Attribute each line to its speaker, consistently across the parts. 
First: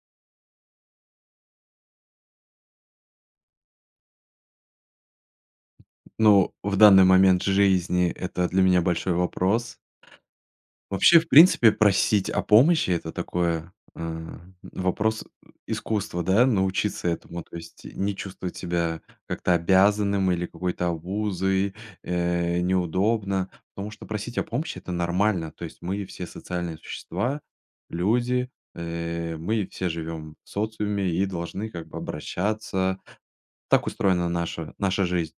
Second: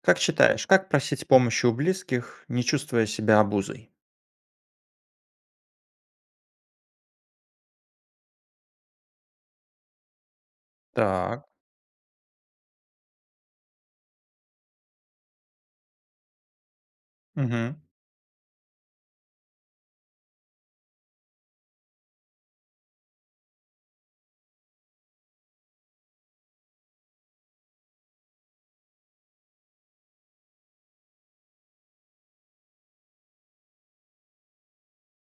Speaker 1: Как считаешь, как просить помощи у близких, не чувствуя себя обузой?
Speaker 2: Ну, в данный момент жизни это для меня большой вопрос. Вообще, в
Speaker 1: Так.
Speaker 2: принципе, просить о помощи — это такое, вопрос искусства, да, научиться этому. То
Speaker 1: Мгм.
Speaker 2: есть не чувствовать себя как-то обязанным или какой-то обузой, неудобно. Потому что просить о помощи — это нормально. То есть мы все социальные существа, люди, мы все живем в социуме и должны как бы обращаться. Так устроена наша жизнь.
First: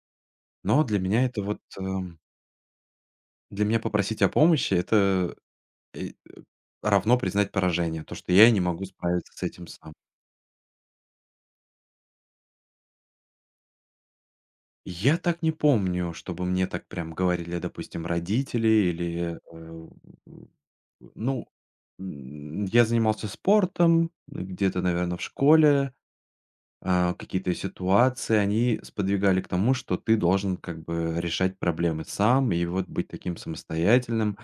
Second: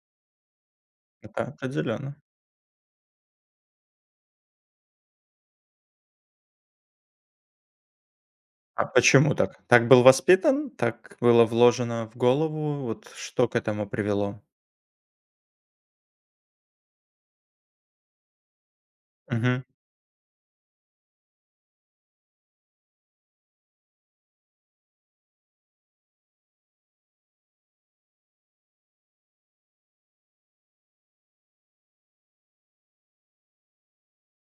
Speaker 2: Но для меня это
Speaker 1: Это
Speaker 2: вот,
Speaker 1: определенно.
Speaker 2: для меня попросить о помощи — это, э, равно признать поражение, то, что я не могу
Speaker 1: А
Speaker 2: справиться
Speaker 1: почему
Speaker 2: с
Speaker 1: так?
Speaker 2: этим
Speaker 1: Так
Speaker 2: сам.
Speaker 1: был воспитан? Так было вложено в голову? Вот что к этому привело?
Speaker 2: Я так не помню, чтобы мне так прям говорили, допустим, родители или,
Speaker 1: Мгм.
Speaker 2: ну, я занимался спортом, где-то, наверно, в школе, какие-то ситуации, они сподвигали к тому, что ты должен как бы решать проблемы сам и вот быть таким самостоятельным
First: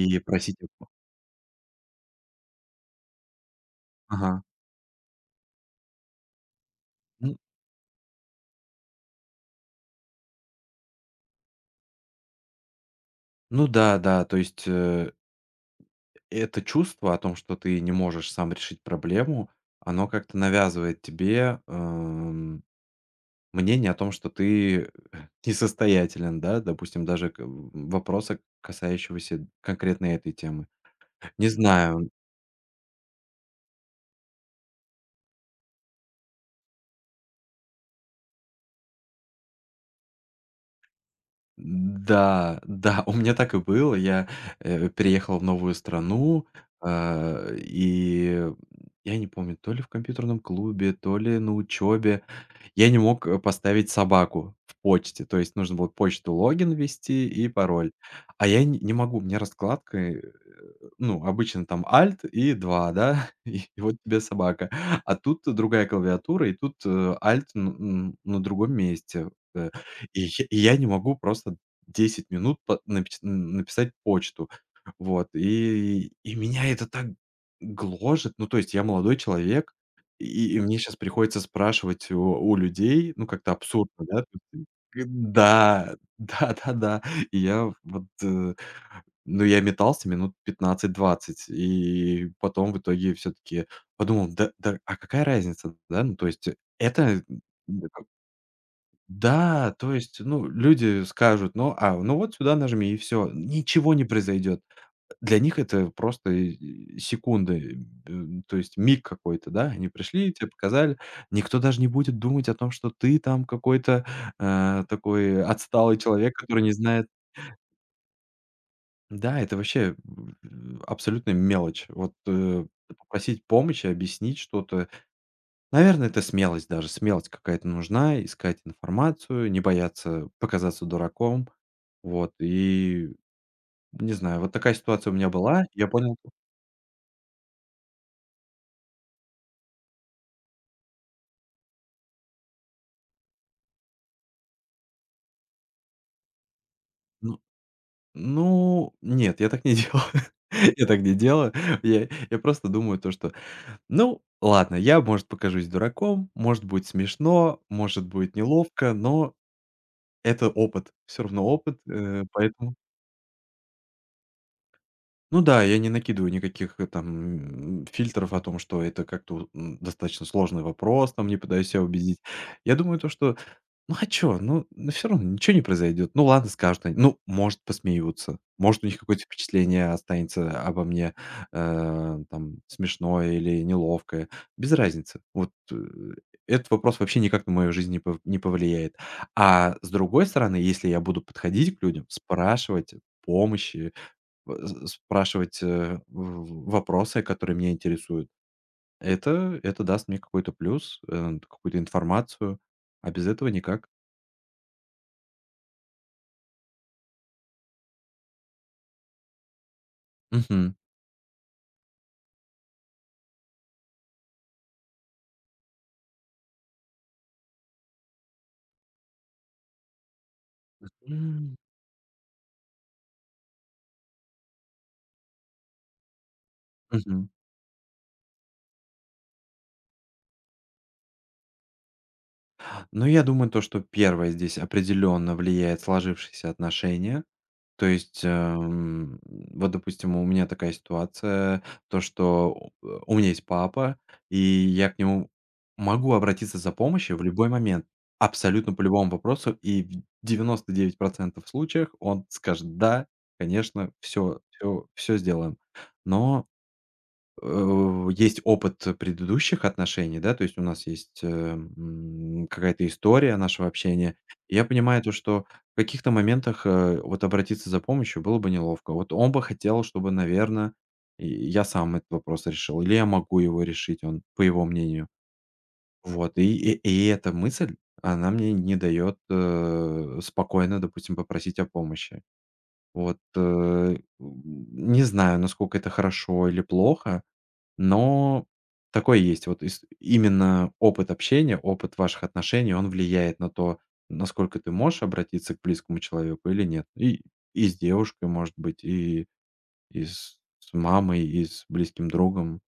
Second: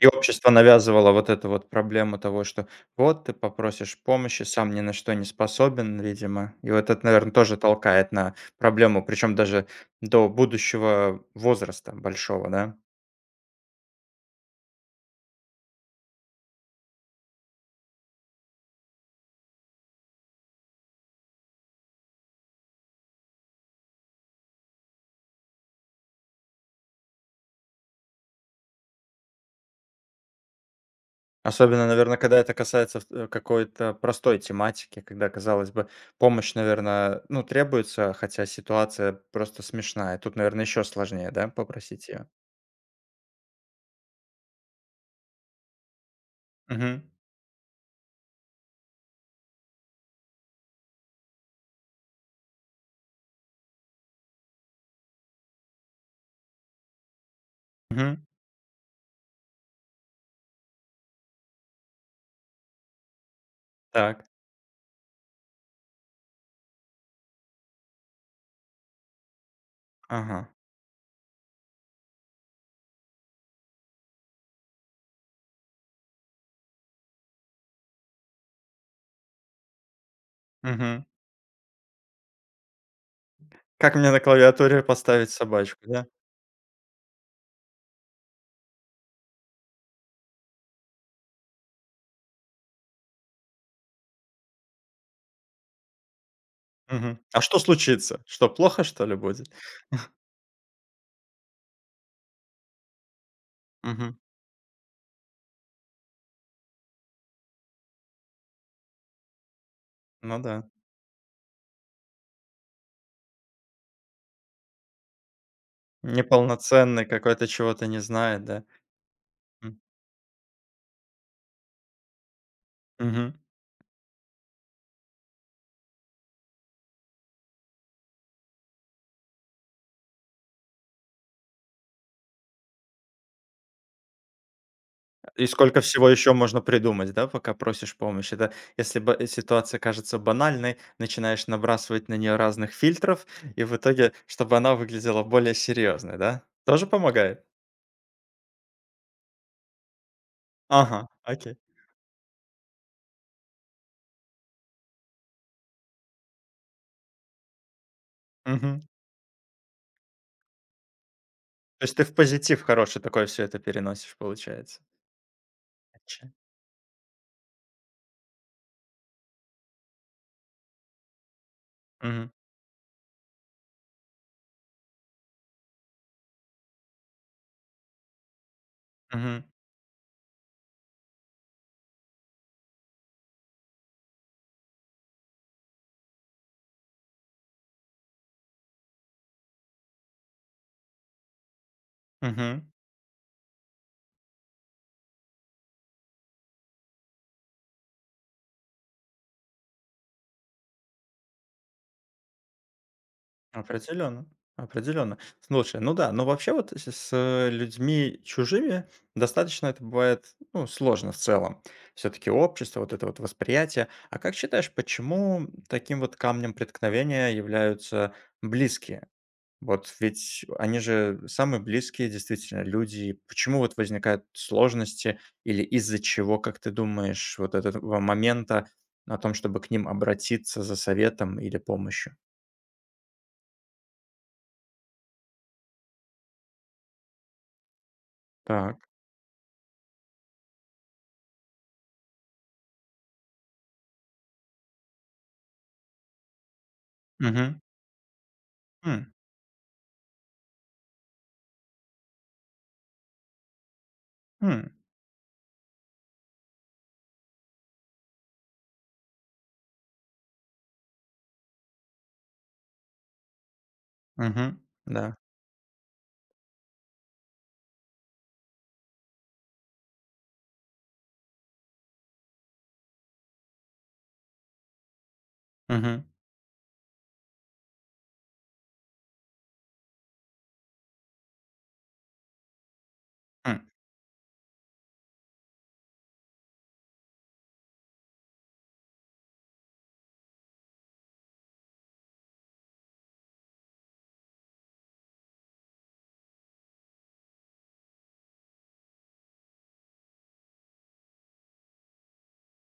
Speaker 1: И общество
Speaker 2: просить о по
Speaker 1: навязывало вот эту вот проблему того, что вот ты попросишь
Speaker 2: Ага.
Speaker 1: помощи, сам ни на что не способен, видимо. И вот это, наверное,
Speaker 2: Ну
Speaker 1: тоже толкает на проблему, причем даже до будущего возраста большого, да?
Speaker 2: ну да, да, то есть, это чувство о том, что ты не можешь сам решить проблему, оно как-то навязывает тебе, мнение о том, что ты несостоятелен, да, допустим, даже к в вопроса, касающегося конкретно этой темы. Не
Speaker 1: Особенно,
Speaker 2: знаю.
Speaker 1: наверное, когда это касается какой-то простой тематики, когда, казалось бы, помощь, наверное, ну, требуется, хотя ситуация просто смешная. Тут, наверное, еще сложнее, да, попросить ее?
Speaker 2: Да, да, у меня так и было. Я, переехал в новую страну,
Speaker 1: Угу,
Speaker 2: и я не помню, то ли в компьютерном клубе, то ли на учебе. Я не мог, поставить собаку в почте. То есть нужно было почту, логин ввести и пароль.
Speaker 1: угу.
Speaker 2: А я не могу, у меня раскладка, ну, обычно там Alt и 2, да, и вот тебе
Speaker 1: Так.
Speaker 2: собака. А тут другая клавиатура, и тут, Alt н н на другом месте. Э, и я
Speaker 1: Ага.
Speaker 2: и я не могу просто 10 минут по напис н написать почту. Вот, и меня это так гложет. Ну, то есть я молодой человек, и мне сейчас
Speaker 1: Угу.
Speaker 2: приходится спрашивать у людей, ну, как-то
Speaker 1: Как
Speaker 2: абсурдно,
Speaker 1: мне на
Speaker 2: да, то есть.
Speaker 1: клавиатуре поставить собачку,
Speaker 2: Да,
Speaker 1: да?
Speaker 2: да-да-да. И я вот, ну, я метался минут 15-20, и потом в итоге все таки подумал: "Да да, а какая разница?" Да, ну, то есть, это,
Speaker 1: Мгм.
Speaker 2: м,
Speaker 1: А что случится? Что, плохо, что ли, будет?
Speaker 2: да, то есть, ну, люди скажут: "Ну, ну вот сюда нажми, и все, ничего не
Speaker 1: Мгм.
Speaker 2: произойдет." Для них это просто, секунды, то есть миг какой-то, да. Они пришли,
Speaker 1: Ну
Speaker 2: тебе
Speaker 1: да.
Speaker 2: показали. Никто даже не будет думать о том, что ты там какой-то, такой отсталый человек, который не
Speaker 1: Неполноценный,
Speaker 2: знает.
Speaker 1: какой-то чего-то не знает, да?
Speaker 2: Да, это
Speaker 1: М.
Speaker 2: вообще, абсолютная мелочь. Вот,
Speaker 1: Мгм.
Speaker 2: попросить помощи, объяснить что-то. Наверное, это смелость даже. Смелость какая-то нужна, искать информацию, не бояться показаться дураком. Вот, и не знаю, вот такая ситуация у меня
Speaker 1: И
Speaker 2: была.
Speaker 1: сколько
Speaker 2: Я
Speaker 1: всего
Speaker 2: понял,
Speaker 1: еще можно придумать, да, пока просишь помощь? Это если ба ситуация кажется банальной, начинаешь набрасывать на нее разных фильтров, и в итоге, чтобы она выглядела более серьезной, да? Тоже
Speaker 2: ну
Speaker 1: помогает?
Speaker 2: ну, нет, я так не делаю. Я так
Speaker 1: Ага,
Speaker 2: не делаю.
Speaker 1: окей.
Speaker 2: Я просто думаю то, что, ну, ладно, я, может, покажусь дураком, может, быть смешно, может, будет
Speaker 1: Мгм.
Speaker 2: неловко, но это опыт, все равно опыт,
Speaker 1: То есть ты в позитив
Speaker 2: поэтому
Speaker 1: хороший такой все это переносишь, получается.
Speaker 2: ну да, я не
Speaker 1: Оч
Speaker 2: накидываю никаких, там, фильтров о том, что это как-то, достаточно сложный вопрос, там, не пытаюсь себя убедить.
Speaker 1: Мгм.
Speaker 2: Я думаю, то, что ну а чё? Ну все равно ничего не произойдет. Ну ладно, скажут они. Ну, может, посмеются. Может, у них какое-то
Speaker 1: Мгм.
Speaker 2: впечатление останется обо мне, там смешное или неловкое. Без разницы. Вот, этот вопрос вообще никак на мою жизнь не повлияет. А с другой стороны, если я буду подходить к людям,
Speaker 1: Мгм.
Speaker 2: спрашивать помощи, в с спрашивать, в вопросы, которые меня интересуют, это даст мне какой-то плюс, какую-то информацию, а без этого никак.
Speaker 1: Определенно, определенно. Слушай, ну да, но вообще вот с людьми чужими достаточно это бывает, ну,
Speaker 2: Мгм.
Speaker 1: сложно в целом. Все-таки общество, вот это вот восприятие. А как считаешь, почему таким вот камнем преткновения являются близкие? Вот ведь они же
Speaker 2: М.
Speaker 1: самые близкие действительно люди. И почему вот возникают сложности или из-за чего, как ты
Speaker 2: Мгм.
Speaker 1: думаешь, вот этого момента о том, чтобы к ним обратиться за советом или помощью?
Speaker 2: Ну, я думаю, то, что первое здесь определенно влияет сложившиеся отношения. То есть,
Speaker 1: Так.
Speaker 2: вот, допустим, у меня такая ситуация, то, что у меня есть папа, и я к нему могу обратиться за помощью в любой момент, абсолютно по любому
Speaker 1: М.
Speaker 2: вопросу, и в 99 случаях он скажет: "Да, конечно, все,
Speaker 1: М.
Speaker 2: все всё сделаем". Но, есть опыт предыдущих отношений, да, то есть у нас есть, какая-то история нашего общения. И
Speaker 1: Мгм.
Speaker 2: я понимаю то,
Speaker 1: Да.
Speaker 2: что в каких-то моментах, вот обратиться за помощью было бы неловко. Вот он бы хотел, чтобы, наверное, я сам этот вопрос решил, или я могу его решить, он, по его мнению.
Speaker 1: Мгм.
Speaker 2: Вот, и эта мысль, она мне не дает, спокойно, допустим, попросить о помощи. Вот,
Speaker 1: М.
Speaker 2: не знаю, насколько это хорошо или плохо, но такое есть. Вот, ис именно опыт общения, опыт ваших отношений, он влияет на то, насколько ты можешь обратиться к близкому человеку или нет. И с девушкой, может быть, и с мамой, и с близким другом.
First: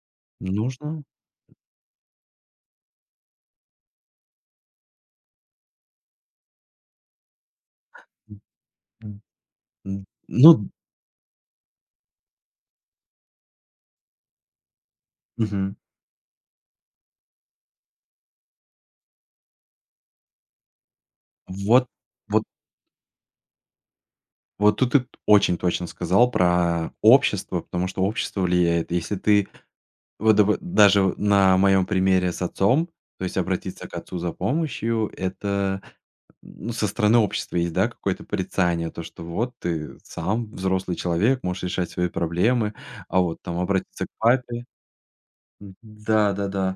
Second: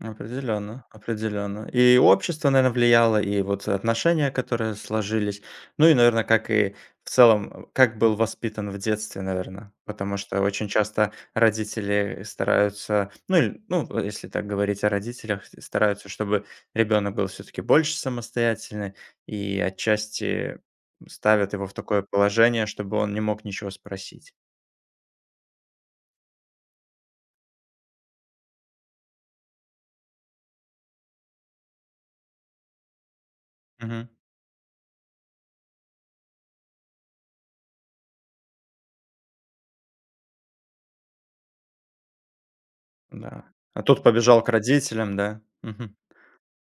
Speaker 1: Определенно,
Speaker 2: Нужно,
Speaker 1: определенно. И общество, наверное, влияло, и вот отношения, которые сложились. Ну и, наверное, как и в целом, как был
Speaker 2: м,
Speaker 1: воспитан в
Speaker 2: м,
Speaker 1: детстве, наверное. Потому что
Speaker 2: ну,
Speaker 1: очень часто родители стараются, ну или, ну, если так говорить о родителях,
Speaker 2: мгм.
Speaker 1: стараются, чтобы ребенок был все таки больше самостоятельный и отчасти ставят его в
Speaker 2: Вот
Speaker 1: такое
Speaker 2: вот
Speaker 1: положение, чтобы он не мог ничего спросить.
Speaker 2: вот тут ты очень точно сказал про общество, потому что общество влияет. Если ты вот, дабы даже на моем примере с отцом, то есть обратиться к отцу за помощью — это, ну, со стороны общества есть, да, какое-то порицание, то, что вот ты сам взрослый человек, можешь решать свои проблемы, а вот
Speaker 1: Да.
Speaker 2: там
Speaker 1: А тут
Speaker 2: обратиться к
Speaker 1: побежал к
Speaker 2: папе.
Speaker 1: родителям, да? Мгм.
Speaker 2: Да-да-да.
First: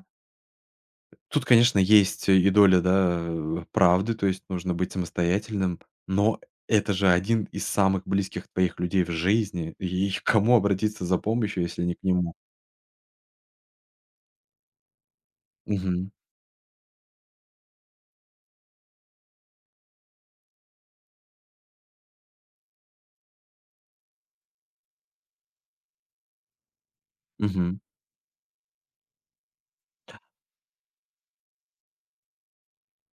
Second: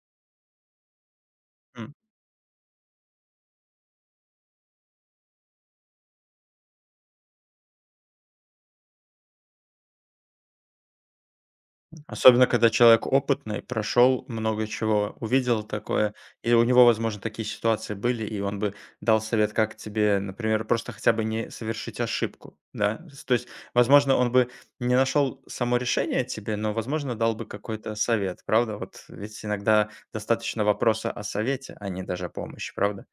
Speaker 2: Тут, конечно,
Speaker 1: М.
Speaker 2: есть и доля, да, правды, то есть нужно быть самостоятельным, но это же один из самых близких твоих людей в жизни, и к кому обратиться за помощью, если не к нему?
Speaker 1: Особенно, когда человек опытный, прошел много чего, увидел
Speaker 2: Мгм.
Speaker 1: такое, и у него, возможно, такие ситуации были, и он бы дал совет, как тебе, например, просто хотя бы не совершить ошибку, да? С То есть, возможно, он бы не нашел само решение тебе, но, возможно, дал бы
Speaker 2: Мгм.
Speaker 1: какой-то совет, правда? Вот ведь иногда достаточно вопроса о совете, а не даже о помощи, правда?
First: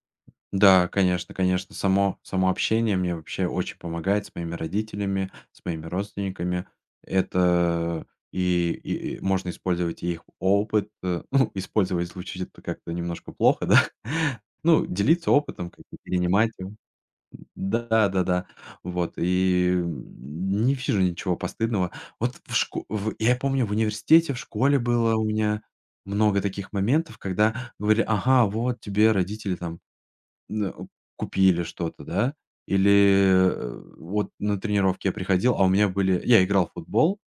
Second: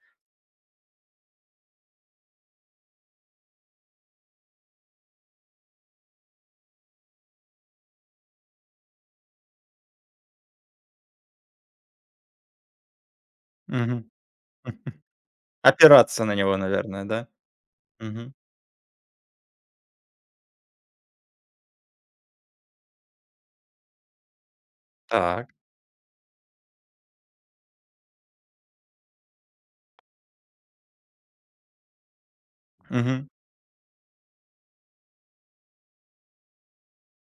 Speaker 2: Да, конечно, конечно. Само, само общение мне вообще очень помогает с моими родителями, с моими родственниками. Это, и можно использовать и их опыт. Ну, использовать — звучит это как-то немножко плохо, да?
Speaker 1: Мгм.
Speaker 2: Ну, делиться опытом, как бы
Speaker 1: Опираться на
Speaker 2: перенимать
Speaker 1: него,
Speaker 2: его.
Speaker 1: наверное, да?
Speaker 2: Да, да,
Speaker 1: Мгм.
Speaker 2: да. Вот. И, не вижу ничего постыдного. Вот, я помню, в университете, в школе было у
Speaker 1: Так.
Speaker 2: меня много таких моментов, когда говорили: "Ага, вот тебе родители там Н э, купили что-то, да?" Или,
Speaker 1: Мгм.
Speaker 2: вот на тренировке я приходил, а у меня были, я играл в футбол,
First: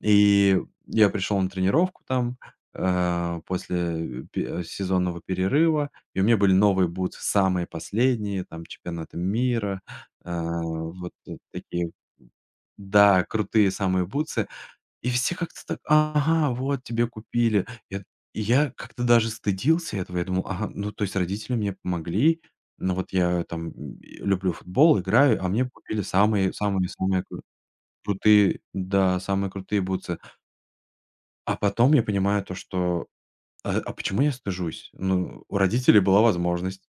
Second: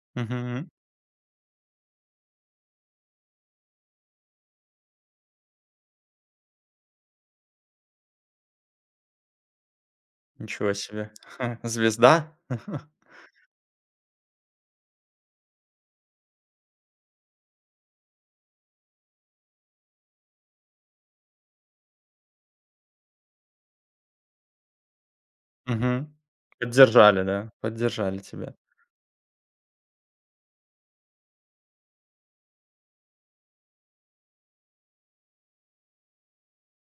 Speaker 2: и
Speaker 1: Мгм.
Speaker 2: я пришел на тренировку там, после сезонного перерыва, и у меня были новые бутсы, самые последние, там, чемпионаты мира, э,
Speaker 1: Ничего себе.
Speaker 2: вот, такие,
Speaker 1: Звезда?
Speaker 2: да, крутые, самые бутсы. И все как-то так: "Ага, вот тебе купили". Я я как-то даже стыдился этого. Я думал: "Ага, ну, то есть родители мне помогли, но вот я там, люблю футбол, играю, а мне купили
Speaker 1: Мгм.
Speaker 2: самые самые самые
Speaker 1: Поддержали, да? Поддержали тебя.
Speaker 2: крутые, да, самые крутые бутсы". А потом я понимаю то, что, а почему я стыжусь? Ну, у родителей была возможность.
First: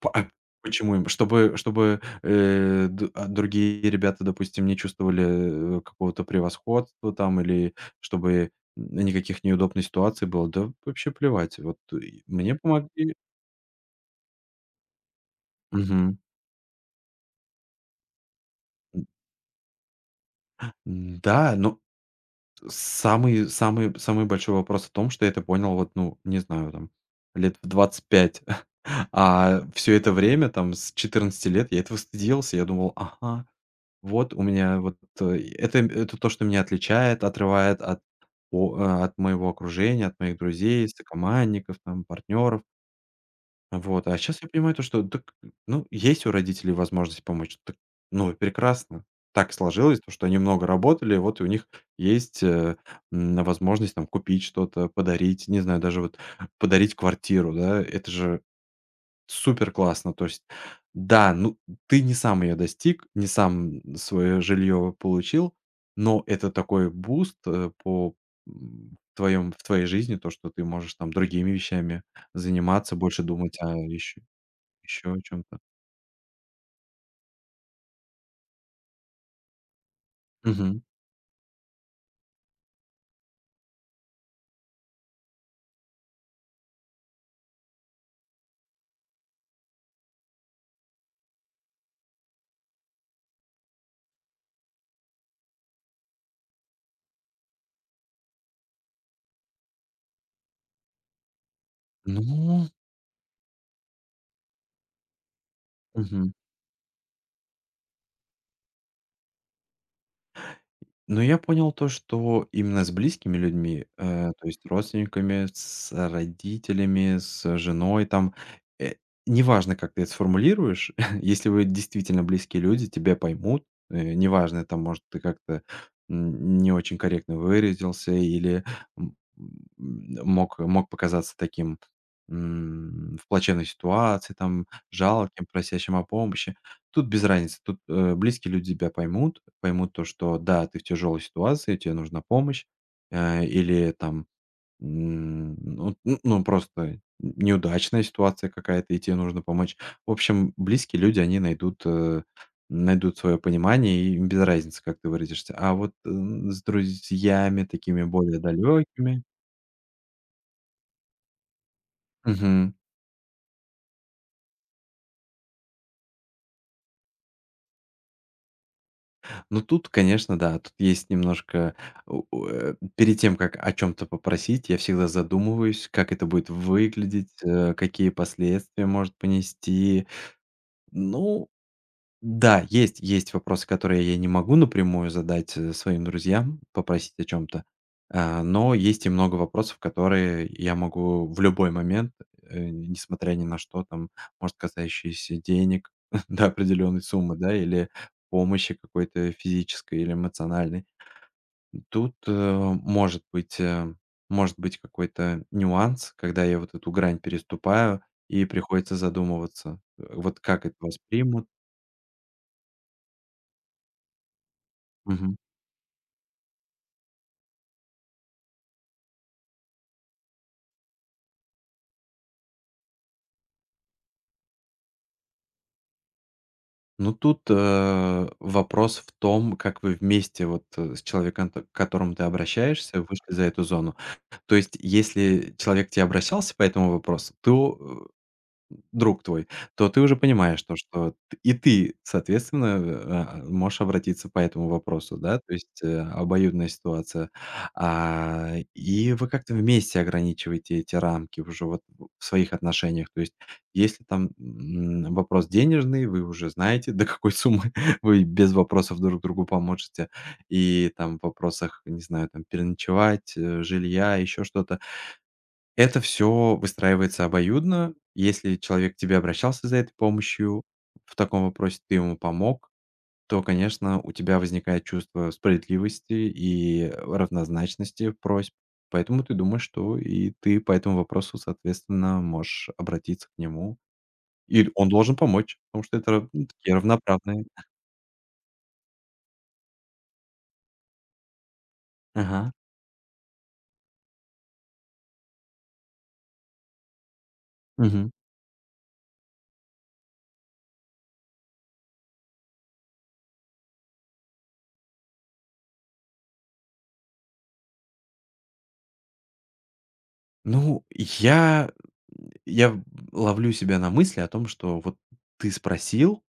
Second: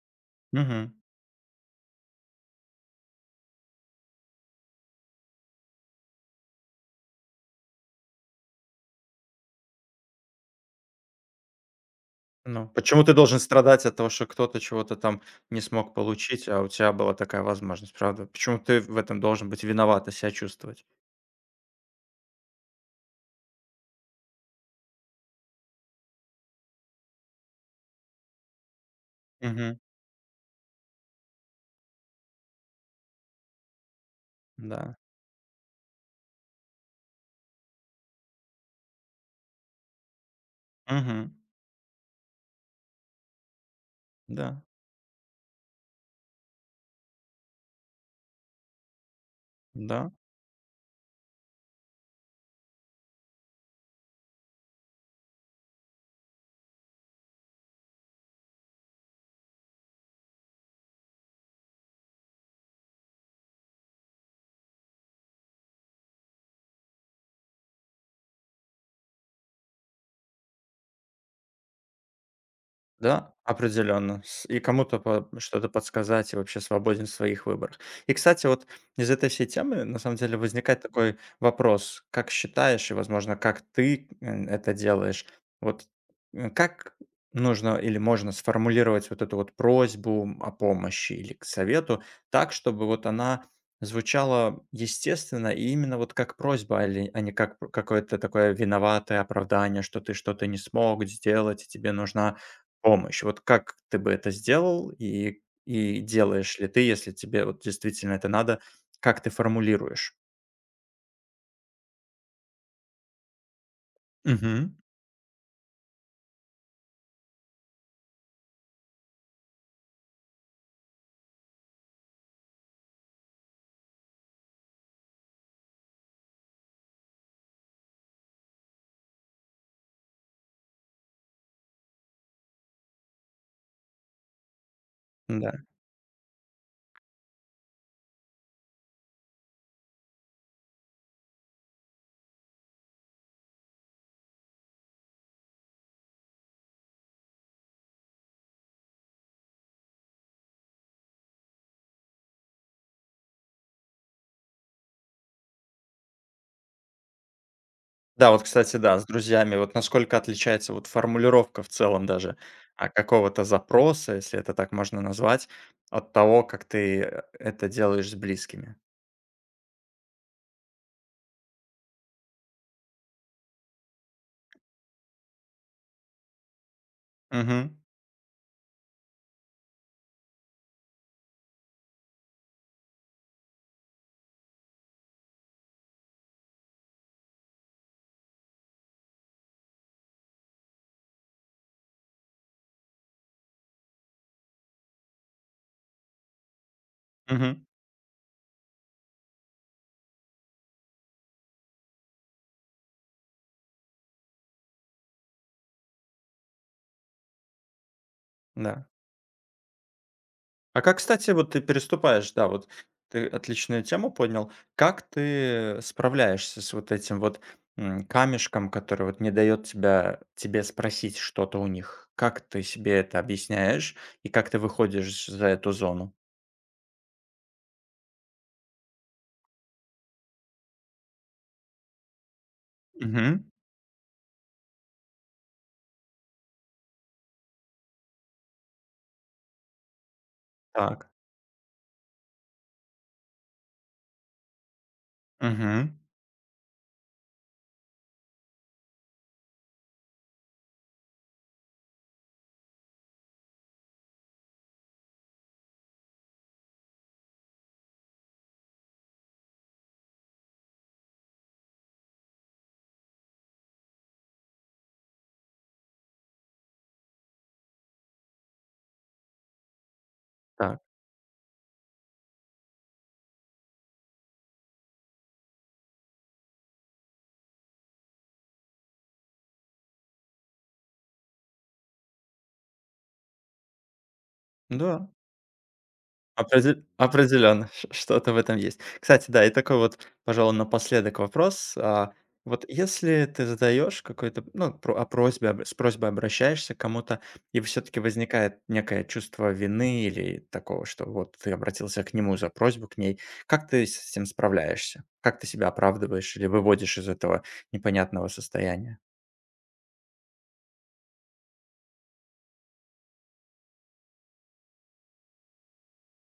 Speaker 2: По а
Speaker 1: Мгм.
Speaker 2: Почему им? Чтобы д а другие ребята, допустим, не чувствовали, какого-то превосходства там или чтобы н никаких неудобных ситуаций было? Да вообще плевать. Вот и мне
Speaker 1: Ну, почему
Speaker 2: помогли.
Speaker 1: ты должен страдать от того, что кто-то чего-то там не смог
Speaker 2: Мгм.
Speaker 1: получить, а у тебя была такая возможность, правда? Почему ты в этом должен быть виноват и себя чувствовать?
Speaker 2: Да, но самый самый самый большой вопрос в том, что я это понял вот, ну, не знаю, там лет в 25. А
Speaker 1: Мгм.
Speaker 2: все это время, там, с 14 лет я этого стыдился. Я думал: "Ага, вот у меня вот,
Speaker 1: Да.
Speaker 2: это то, что меня отличает, отрывает от моего окружения, от моих друзей,
Speaker 1: Мгм.
Speaker 2: сокомандников, там, партнеров". Вот, а сейчас я
Speaker 1: Да.
Speaker 2: понимаю то, что, так, ну, есть у родителей возможность помочь, так, ну и прекрасно. Так сложилось,
Speaker 1: Да.
Speaker 2: то, что они много работали, вот и у них есть, возможность там купить что-то, подарить, не знаю, даже вот подарить квартиру, да. Это же супер классно. То есть, да, ну, ты не сам ее достиг, не сам свое жилье получил, но это такой буст, по, в твоей жизни, то, что ты можешь там другими вещами заниматься, больше
Speaker 1: Да,
Speaker 2: думать
Speaker 1: определенно. С И кому-то
Speaker 2: еще о
Speaker 1: по
Speaker 2: чем-то.
Speaker 1: что-то подсказать, и вообще свободен в своих выборах. И, кстати, вот из этой всей темы, на самом деле,
Speaker 2: Мгм.
Speaker 1: возникает такой вопрос: как считаешь и, возможно, как ты, это делаешь? Вот, как нужно или можно сформулировать вот эту вот просьбу о помощи или к совету так, чтобы вот она звучала естественно и именно вот как просьба, али а не как п какое-то такое виноватое оправдание, что ты что-то не смог сделать и тебе нужна
Speaker 2: Ну,
Speaker 1: помощь. Вот как ты бы это сделал и
Speaker 2: мгм.
Speaker 1: делаешь ли ты, если тебе вот действительно это надо, как ты формулируешь?
Speaker 2: Но я понял то, что именно с близкими людьми, то есть
Speaker 1: Мгм.
Speaker 2: родственниками, с родителями, с женой там, э, неважно, как ты это сформулируешь, если вы действительно близкие люди, тебя поймут, неважно, там, может, ты как-то н не очень корректно выразился или, м мог показаться таким, в плачевной ситуации, там, жалким,
Speaker 1: Да.
Speaker 2: просящим о помощи. Тут без разницы. Тут, близкие люди тебя поймут, поймут то, что да, ты в тяжелой ситуации, тебе нужна помощь, или там, ну, н ну, просто неудачная ситуация какая-то, и тебе нужно помочь. В общем, близкие люди, они найдут, свое понимание, и им без разницы, как ты выразишься. А вот, с друзьями такими
Speaker 1: Да,
Speaker 2: более
Speaker 1: вот, кстати, да, с
Speaker 2: далекими —
Speaker 1: друзьями вот насколько отличается вот формулировка в целом даже, а, какого-то запроса, если это так можно назвать, от того, как ты, это делаешь с близкими.
Speaker 2: ну, тут, конечно, да, тут есть немножко. Перед тем, как о чем то попросить, я всегда задумываюсь, как это будет выглядеть,
Speaker 1: Мгм.
Speaker 2: какие последствия может понести. Ну да, есть вопросы, которые я не могу напрямую задать, своим друзьям, попросить о чем то. Но есть и много вопросов, которые я могу в любой момент, несмотря ни на что, там, может, касающиеся денег до определенной суммы, да,
Speaker 1: Мгм.
Speaker 2: или помощи какой-то физической или эмоциональной. Тут, может быть, какой-то нюанс, когда я вот эту грань переступаю, и
Speaker 1: Да.
Speaker 2: приходится задумываться, вот как это
Speaker 1: А как, кстати,
Speaker 2: воспримут.
Speaker 1: вот ты переступаешь, да, вот ты отличную тему поднял. Как ты справляешься с вот этим вот, камешком, который вот не дает тебя тебе спросить что-то у них? Как ты себе это объясняешь и как ты выходишь за эту зону?
Speaker 2: Ну, тут, вопрос в том, как вы вместе вот, с человеком, т к которому ты обращаешься, вышли за
Speaker 1: Мгм.
Speaker 2: эту зону. То есть, если человек к тебе обращался по этому вопросу, то, друг твой, то ты уже понимаешь то,
Speaker 1: Так.
Speaker 2: что т и ты, соответственно, можешь обратиться по этому вопросу, да, то есть,
Speaker 1: Мгм.
Speaker 2: обоюдная ситуация. А, и вы как-то вместе ограничиваете эти рамки уже вот в своих отношениях. То есть если там, вопрос денежный, вы уже знаете, до какой суммы вы без вопросов друг другу поможете. И там в вопросах, не знаю, там переночевать, жилья, еще что-то — это все выстраивается обоюдно. Если человек к тебе обращался за этой помощью,
Speaker 1: Так.
Speaker 2: в таком вопросе ты ему помог, то, конечно, у тебя возникает чувство справедливости и равнозначности просьб. Поэтому ты думаешь, что и ты по этому вопросу, соответственно, можешь обратиться к нему, и он
Speaker 1: Да.
Speaker 2: должен помочь, потому что это рав ну, такие равноправные.
Speaker 1: Определенно, ш что-то в этом есть. Кстати, да, и такой вот, пожалуй, напоследок вопрос. А,
Speaker 2: Ага.
Speaker 1: вот если ты задаешь какой-то, ну, просьбе об с просьбой обращаешься к кому-то, и все таки
Speaker 2: Мгм.
Speaker 1: возникает некое чувство вины или такого, что вот ты обратился к нему за просьбу, к ней, как ты с этим справляешься? Как ты себя оправдываешь или выводишь из этого непонятного состояния?
Speaker 2: Ну, я ловлю себя на мысли о том, что вот ты спросил,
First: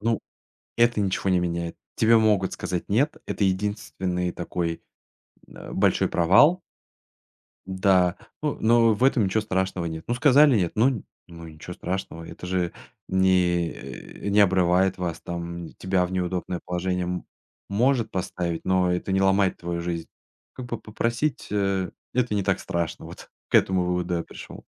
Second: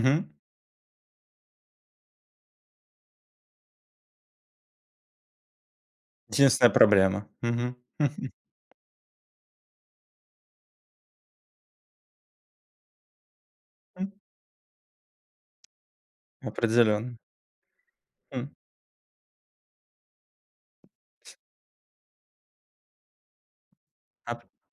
Speaker 2: ну это ничего не меняет. Тебе могут сказать "нет". Это единственный такой, большой провал.
Speaker 1: Единственная проблема.
Speaker 2: Да, ну, но в этом ничего страшного нет. Ну, сказали "нет", ну, ничего страшного. Это же не обрывает вас там, тебя в неудобное положение
Speaker 1: Определенно.
Speaker 2: может поставить, но это не ломает твою жизнь. Как бы попросить, это не так страшно. Вот, к этому выводу я пришел.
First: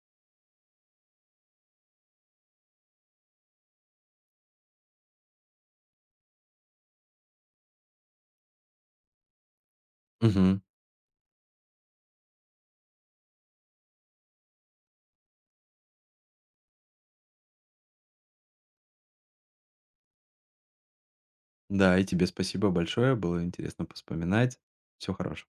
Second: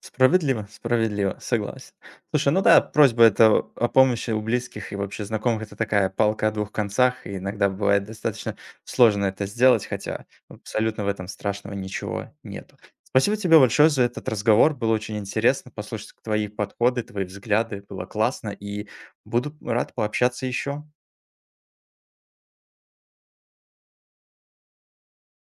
Speaker 1: Справедливо, справедливо, согласен. Слушай, ну да, просьба это о помощи у близких и вообще знакомых- это такая палка о двух концах, и иногда бывает достаточно сложно это сделать, хотя
Speaker 2: Мгм.
Speaker 1: абсолютно в этом страшного ничего нету. Спасибо тебе большое за этот разговор, было очень интересно послушать твои подходы, твои взгляды, было классно, и буду рад пообщаться еще.
Speaker 2: Да, и тебе спасибо большое. Было интересно поспоминать. Всего хорошего.